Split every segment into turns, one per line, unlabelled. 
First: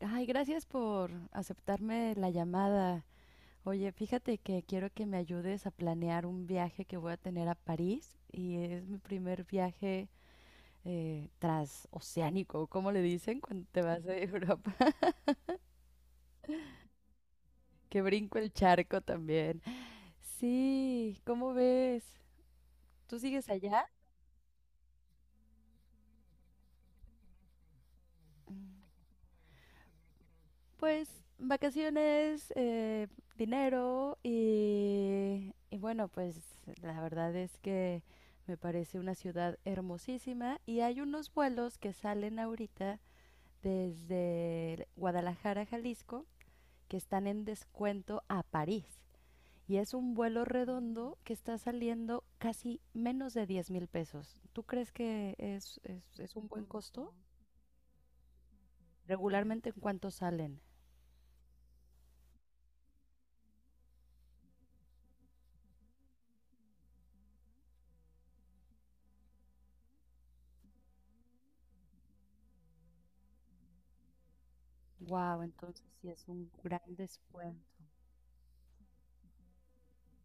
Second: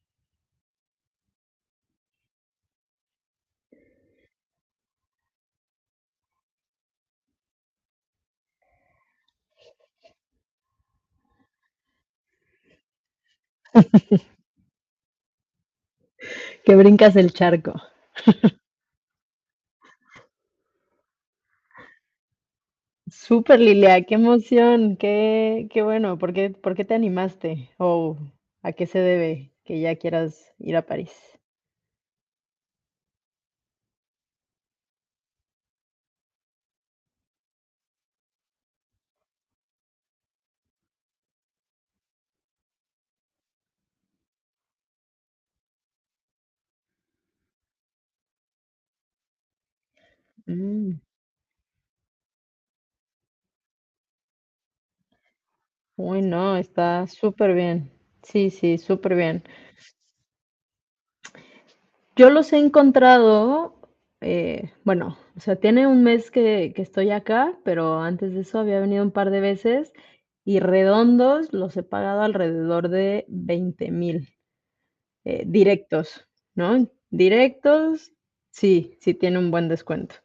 Ay, gracias por aceptarme la llamada. Oye, fíjate que quiero que me ayudes a planear un viaje que voy a tener a París y es mi primer viaje transoceánico, ¿cómo le dicen cuando te vas de Europa?
Que brincas el charco.
Que brinco el charco también. Sí, ¿cómo ves? ¿Tú sigues
Súper,
allá?
Lilia, qué emoción, qué bueno. ¿Por qué te animaste? ¿O a qué se debe que ya quieras ir a
Pues
París?
vacaciones, dinero y bueno, pues la verdad es que me parece una ciudad hermosísima y hay unos vuelos que salen ahorita desde Guadalajara, Jalisco, que están en descuento a París. Y es un vuelo
Mm,
redondo que está saliendo casi menos de 10,000 pesos. ¿Tú crees que es, es,
Uy,
es un
no,
buen
está
costo?
súper bien. Sí, sí, súper bien.
Regularmente, ¿en cuánto salen?
Yo los he encontrado, bueno, o sea, tiene un mes que estoy acá, pero antes de eso había venido un par de veces y redondos los he pagado alrededor de 20,000.
Wow, entonces sí es
Directos,
un gran
¿no?
descuento.
Directos, sí, sí tiene un buen descuento.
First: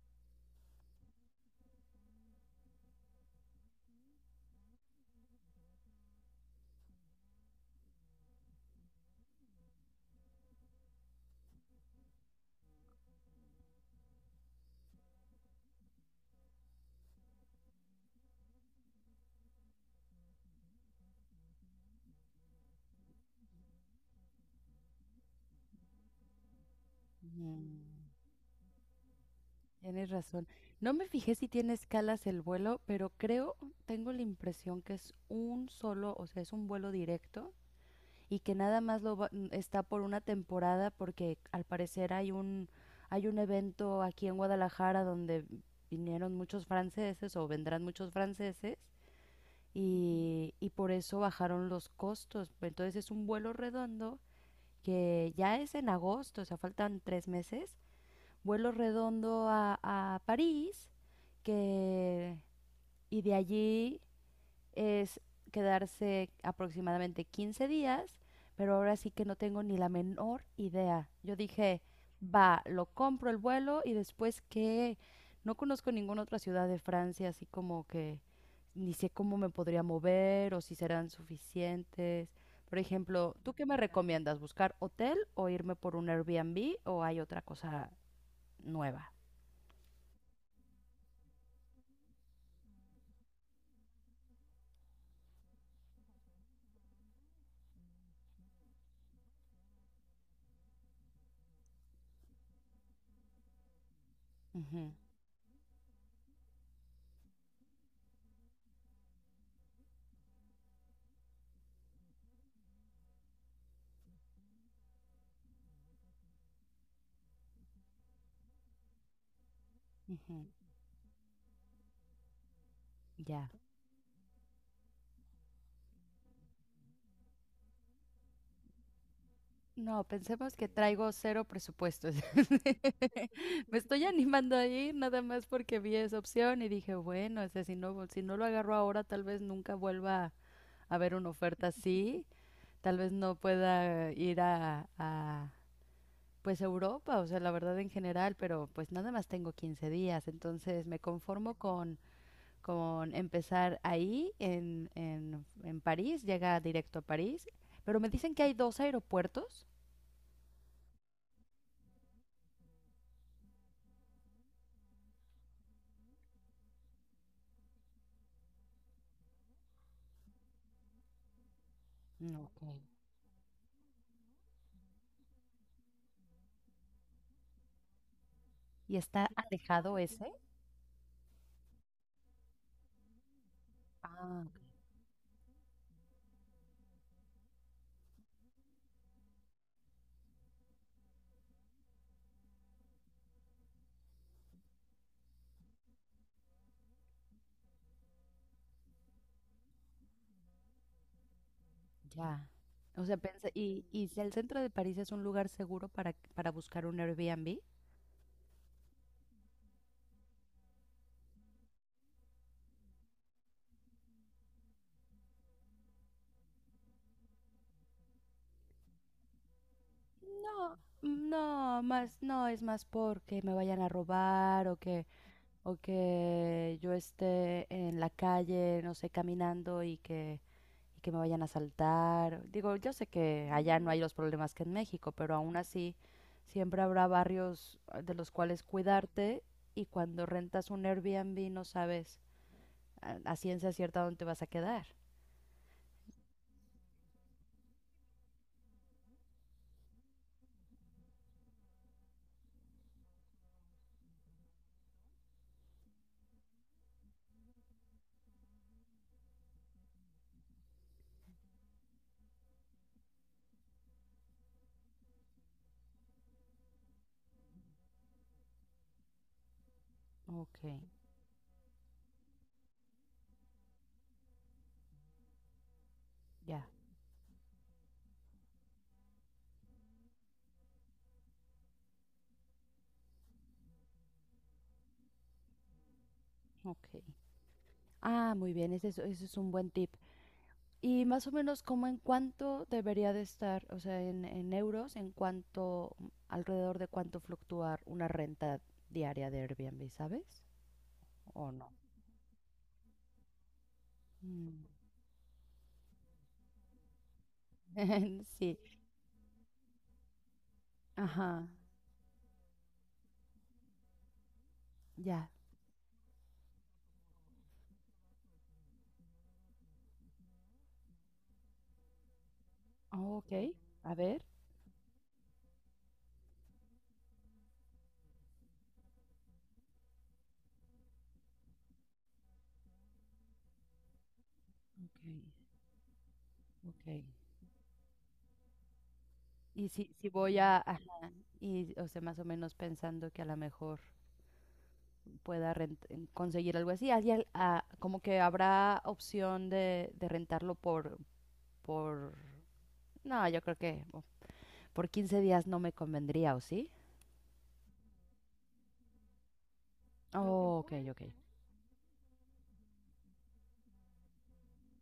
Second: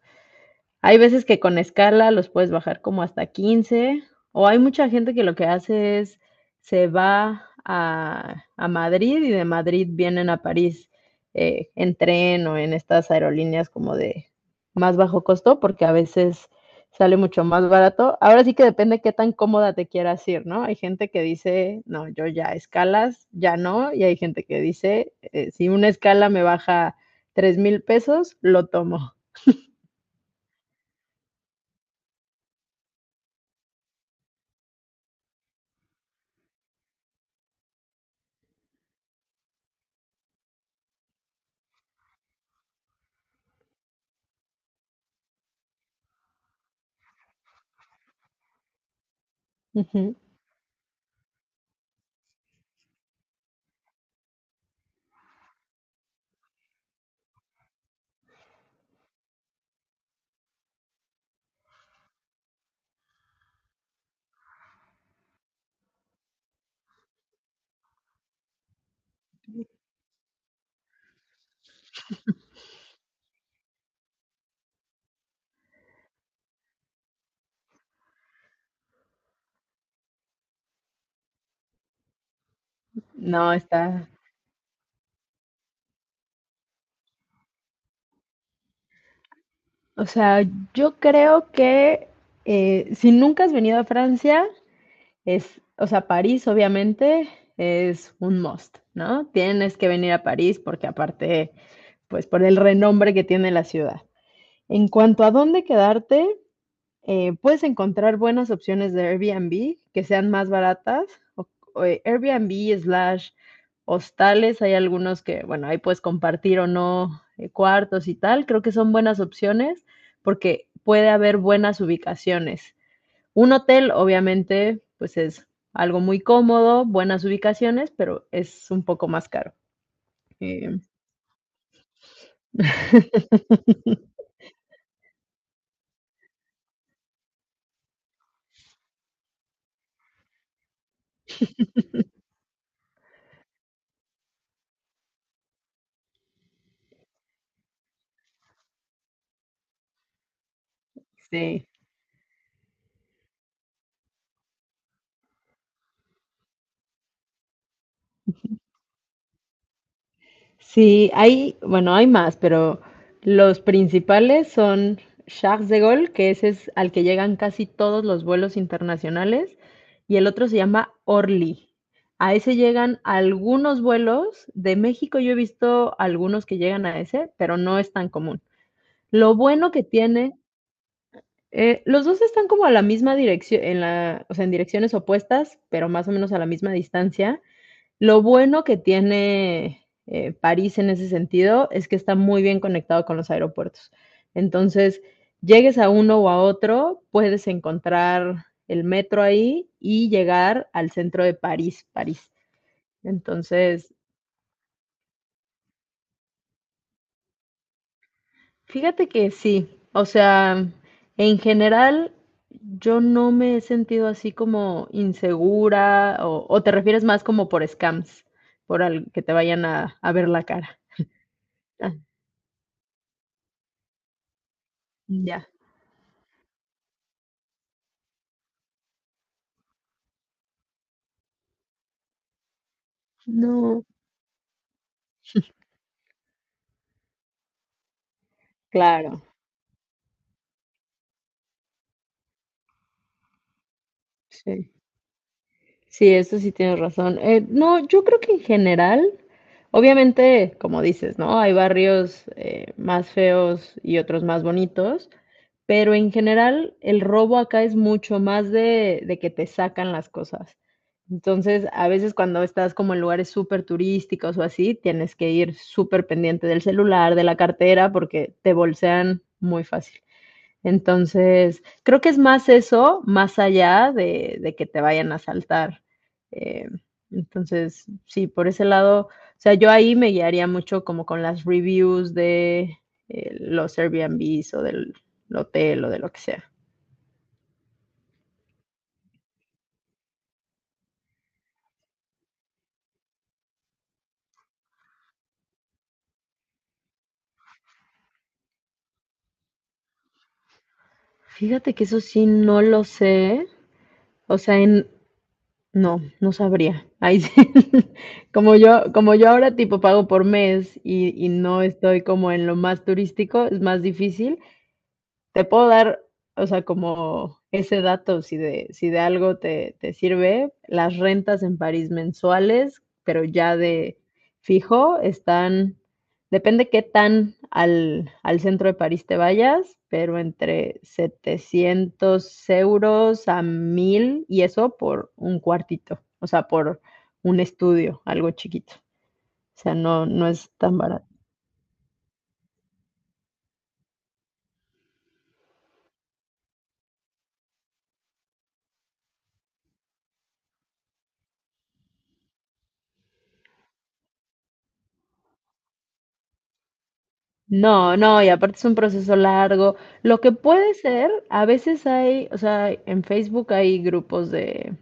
Hay veces que con escala los puedes bajar como hasta 15, o hay mucha gente que lo que hace es se va a Madrid y de Madrid vienen a París, en tren o en estas aerolíneas como de más bajo costo, porque a veces sale mucho más barato. Ahora sí que depende qué tan cómoda te quieras ir, ¿no? Hay gente que dice, no, yo ya escalas, ya no, y hay gente que dice, si una escala me baja tres
Mm,
mil pesos, lo tomo.
Tienes razón. No me fijé si tiene escalas el vuelo, pero creo, tengo la impresión que es un solo, o sea, es un vuelo directo y que nada más está por una temporada porque al parecer hay un evento aquí en Guadalajara donde vinieron muchos franceses o vendrán muchos franceses
Ujú.
y por eso bajaron los costos. Entonces es un vuelo redondo que ya es en agosto, o sea, faltan 3 meses, vuelo redondo a París, que, y de allí es quedarse aproximadamente 15 días, pero ahora sí que no tengo ni la menor idea. Yo dije, va, lo compro el vuelo y después que no conozco ninguna otra ciudad de Francia, así como que ni sé cómo me podría mover o si serán suficientes. Por ejemplo, ¿tú
No,
qué me
está.
recomiendas? ¿Buscar hotel o irme por un Airbnb o hay otra cosa nueva?
O sea, yo creo que si nunca has venido a Francia, es, o sea, París obviamente es un must, ¿no? Tienes que venir a París porque aparte, pues por el renombre que tiene la ciudad. En
Ujú.
cuanto a dónde quedarte, puedes encontrar buenas opciones de Airbnb que sean más baratas. o- o, Airbnb slash hostales, hay algunos que, bueno, ahí puedes compartir o no cuartos y tal. Creo que son buenas opciones
Ujú.
porque puede haber buenas ubicaciones.
Ya.
Un hotel, obviamente, pues es algo muy cómodo, buenas ubicaciones, pero es un poco más caro.
No, pensemos que
Em,
traigo cero presupuesto. Me estoy animando a ir nada más porque vi esa opción y dije, bueno, o sea, si no lo agarro ahora, tal vez nunca vuelva a ver una oferta así, tal vez no pueda ir a, pues Europa, o sea, la verdad en general, pero pues nada más tengo 15 días, entonces me conformo
sí.
con, con empezar ahí en París, llega directo a París, pero me dicen que hay dos aeropuertos.
Sí, hay, bueno, hay más, pero los principales son Charles de Gaulle, que ese es al que llegan casi todos los vuelos internacionales, y el otro se llama Orly. A
No,
ese
ok.
llegan algunos vuelos. De México yo he visto algunos que llegan a ese, pero no es tan común.
¿Y está
Lo bueno que
alejado ese?
tiene, los dos están como a la misma dirección, en la, o sea,
Ah,
en direcciones opuestas, pero más o menos a la misma distancia. Lo bueno que tiene, París en ese sentido es que está muy bien conectado con los aeropuertos. Entonces, llegues a uno o a otro, puedes encontrar el metro ahí y llegar al centro de París.
ya. O sea, pensé,
Entonces,
y si el centro de París es un lugar seguro para buscar un Airbnb?
fíjate que sí, o sea, en general yo no me he sentido así como insegura o te refieres más como por scams, que te vayan a ver la cara.
No,
Ah,
más, no, es más porque me vayan a robar
ya.
o que yo esté en la calle, no sé, caminando y que me vayan a asaltar. Digo, yo sé que allá
No,
no hay los problemas que en México, pero aún así siempre habrá barrios de los cuales
Claro,
cuidarte y cuando rentas un Airbnb no sabes a ciencia cierta dónde te vas a
sí.
quedar.
Sí, eso sí tienes razón. No, yo creo que en general, obviamente, como dices, ¿no? Hay barrios más feos y otros más bonitos, pero en general el robo acá es mucho más de que te sacan las cosas. Entonces, a veces cuando estás como en lugares súper turísticos o así, tienes que ir súper pendiente del celular, de la cartera, porque te bolsean muy fácil.
Ok,
Entonces, creo que es más eso, más allá de que te vayan a asaltar.
ya,
Eh, entonces, sí, por ese lado, o sea, yo ahí me guiaría mucho como con las reviews de los Airbnbs o del hotel o de lo que sea.
ok. Ah, muy bien, ese es un buen tip. Y más o menos, ¿cómo en cuánto debería de estar, o sea, en euros, en cuánto, alrededor de cuánto fluctuar una renta diaria de Airbnb, ¿sabes? ¿O no?
Fíjate que eso sí no lo sé. O
Mm.
sea, no, no sabría. Ahí sí. Como
Sí,
yo, como yo ahora tipo pago por mes y
ajá,
no estoy como en lo más turístico, es más difícil,
ya.
te puedo dar, o sea, como ese dato, si de algo te, te sirve, las rentas en París mensuales,
Oh,
pero
ok,
ya
a
de
ver.
fijo, están, depende qué tan al, al centro de París te vayas, pero entre 700 euros a 1000 y eso
Ok,
por un cuartito, o sea, por
ok.
un estudio, algo chiquito. O
Y
sea,
si,
no,
si
no
voy
es
a,
tan barato.
ajá, y, o sea, más o menos pensando que a lo mejor pueda conseguir algo así. Así como que habrá opción de rentarlo por... No, yo creo que oh, por 15 días no me convendría, ¿o sí?
No, no, y aparte es un proceso largo. Lo que
Oh, ok,
puede
ok.
ser, a veces hay, o sea, en Facebook hay grupos de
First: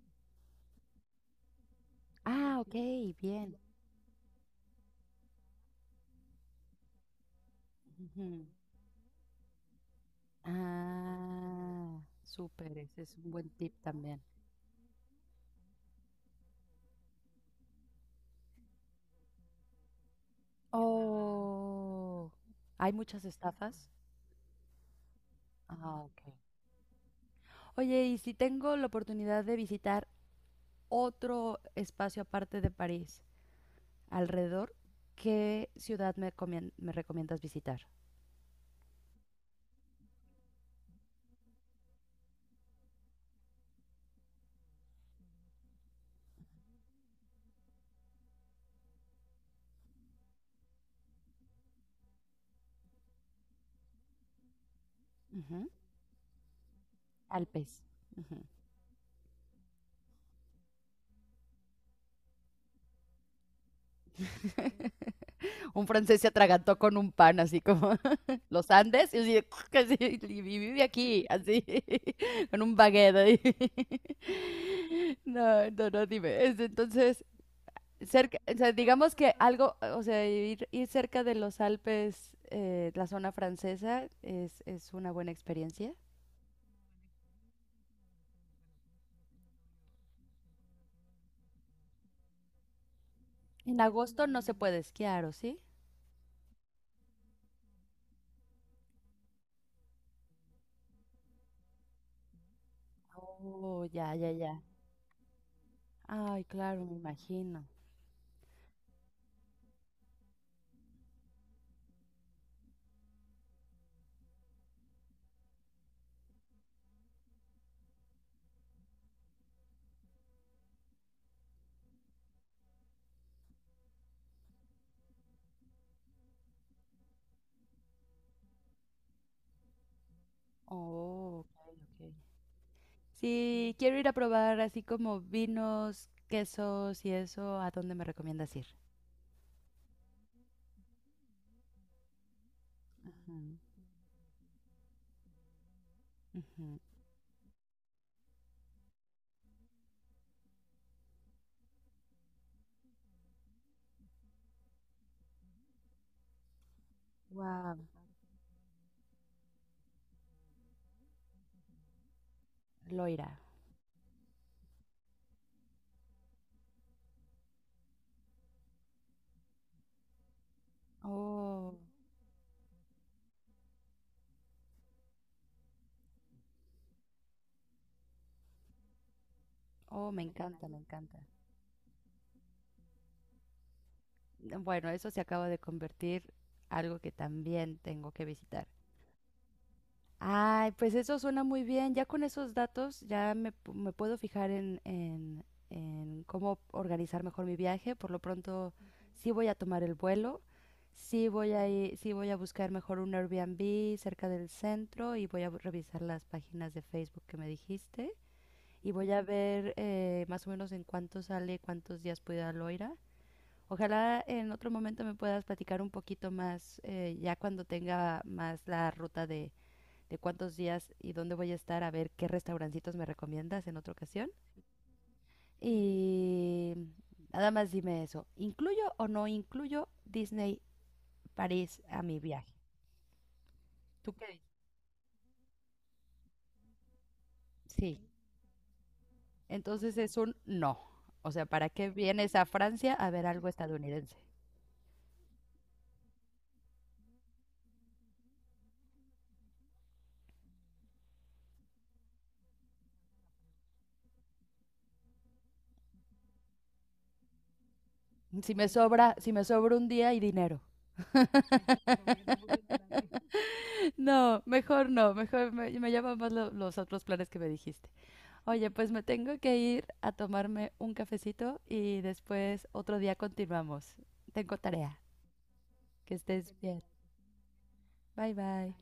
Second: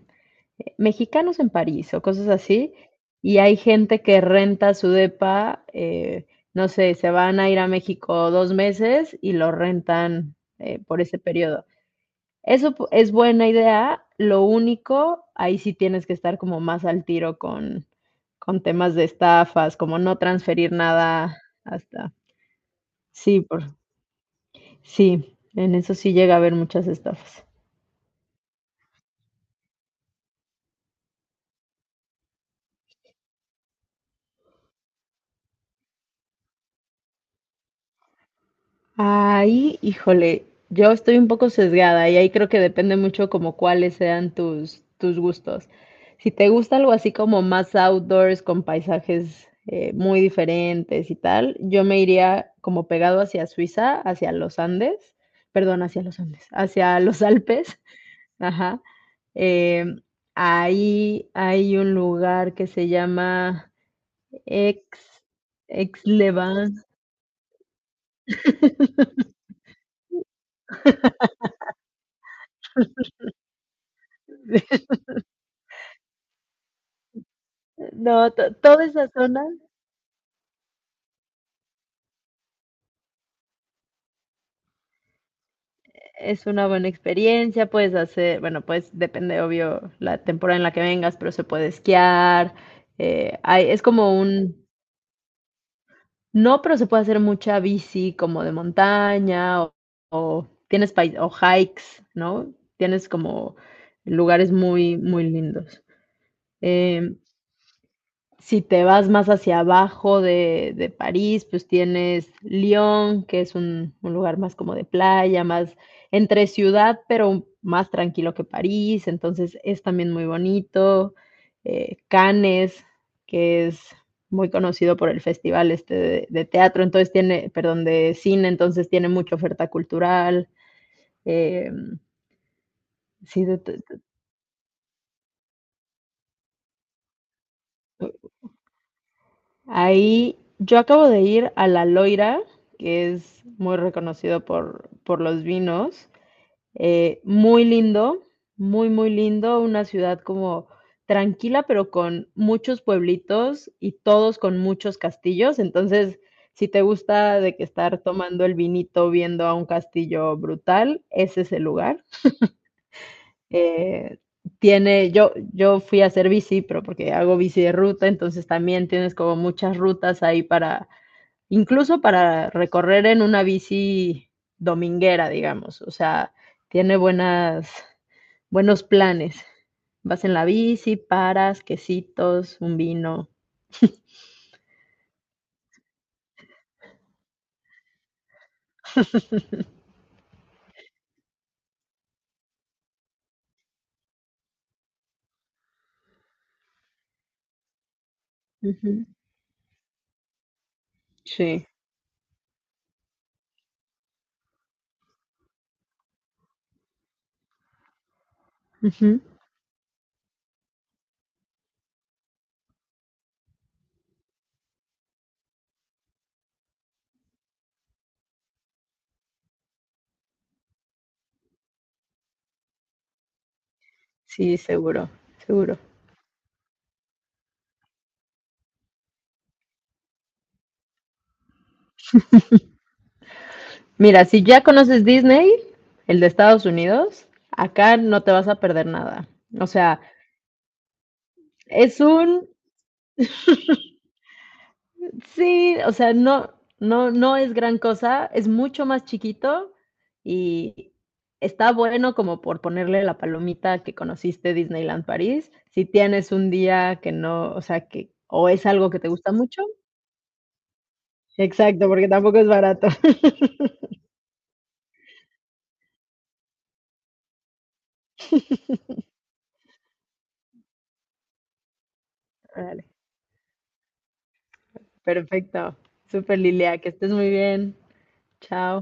mexicanos en París o cosas
Ah, ok,
así, y hay
bien.
gente que renta su depa, no sé, se van a ir a México
Ujú.
dos meses y lo rentan por ese periodo.
Ah, súper, ese
Es
es un
buena
buen tip
idea,
también.
lo único, ahí sí tienes que estar como más al tiro con temas de estafas, como no transferir nada hasta...
Oh, ¿hay muchas
Sí, por
estafas?
sí, en eso
Ah,
sí
ok.
llega a haber muchas estafas.
Oye, ¿y si tengo la oportunidad de visitar otro espacio aparte de París? Alrededor, ¿qué ciudad me, me recomiendas visitar?
Ahí, híjole, yo estoy un poco sesgada y ahí creo que depende mucho como cuáles sean tus, tus gustos. Si te gusta algo así como más outdoors, con paisajes muy diferentes y tal, yo me iría como pegado hacia Suiza, hacia los Andes,
Ujú.
perdón, hacia los Andes, hacia los Alpes,
Alpes. Ujú.
ajá. Em, ahí hay un lugar que se llama Ex,
Un
Ex
francés se atragantó con un pan, así como los Andes, y, así, así, y vive aquí, así, con un baguette. Ahí. No, no, no, dime. Entonces,
No,
cerca,
to
o sea,
toda esa
digamos que
zona
algo, o sea, ir cerca de los Alpes, la zona francesa, es una buena experiencia.
es una buena experiencia, puedes hacer, bueno, pues depende, obvio, la temporada en la que vengas, pero se puede esquiar, hay
En
es como
agosto no se
un
puede esquiar, ¿o sí?
no, pero se puede hacer mucha bici como de montaña o tienes pai o hikes, ¿no? Tienes como
Oh, ya, ya,
lugares
ya.
muy, muy lindos.
Ay, claro, me
Eh,
imagino.
Si te vas más hacia abajo de París, pues tienes Lyon, que es un lugar más como de playa, más entre ciudad, pero más tranquilo que París, entonces es también muy bonito. Cannes, que es muy conocido por el festival este teatro, entonces tiene, perdón, de cine, entonces tiene mucha oferta cultural.
Oh,
Eh,
ok, ok.
sí,
Sí, quiero ir a probar así como vinos, quesos y eso. ¿A dónde me recomiendas ir?
ahí yo acabo de ir a La Loira, que es muy reconocido por los vinos. Muy lindo, muy, muy lindo. Una ciudad como tranquila, pero con muchos pueblitos y todos con muchos castillos. Entonces, si te gusta de que
Wow,
estar tomando el vinito viendo a un castillo brutal, ese es el lugar.
Loira.
Eh, tiene, yo fui a hacer bici, pero porque hago bici de ruta, entonces también tienes como muchas rutas ahí para
Oh,
incluso para recorrer en una bici dominguera, digamos, o sea, tiene buenas, buenos planes.
oh, me
Vas en la
encanta, me
bici,
encanta.
paras, quesitos, un vino.
Bueno, eso se acaba de convertir algo que también tengo que visitar. Ay, pues eso suena muy bien. Ya con esos datos ya me, me puedo fijar en cómo organizar mejor mi viaje. Por lo pronto,
Ujú,
sí voy a tomar el vuelo,
sí,
sí voy a buscar mejor un Airbnb cerca del centro y voy a revisar las páginas de Facebook que me dijiste y voy
ujú,
a ver más o menos en cuánto sale, cuántos días puedo ir a Loira. Ojalá en otro momento me puedas platicar un poquito más ya cuando tenga más la ruta de cuántos días y dónde voy a estar, a ver qué restaurancitos me recomiendas en otra ocasión.
sí, seguro, seguro.
Y nada más dime eso, ¿incluyo o no incluyo Disney París a mi viaje? ¿Tú qué
Mira,
dices?
si ya conoces Disney, el de Estados Unidos, acá
Sí,
no te vas a perder nada. O
entonces
sea,
es un no. O sea, ¿para qué
es
vienes a
un
Francia a ver algo estadounidense?
sí, o sea, no, no, no es gran cosa, es mucho más chiquito y está bueno como por ponerle la palomita que conociste Disneyland París. Si tienes un día que no, o sea, que o
Si
es
me
algo que te
sobra,
gusta
si me
mucho.
sobra un día y dinero.
Exacto, porque tampoco es barato.
No, mejor no, mejor me llaman más los otros planes que me dijiste. Oye, pues me tengo que ir a tomarme un cafecito y después
Vale,
otro día continuamos. Tengo tarea.
perfecto.
Que
Súper
estés
Lilia,
bien.
que estés muy bien.
Bye
Chao.
bye.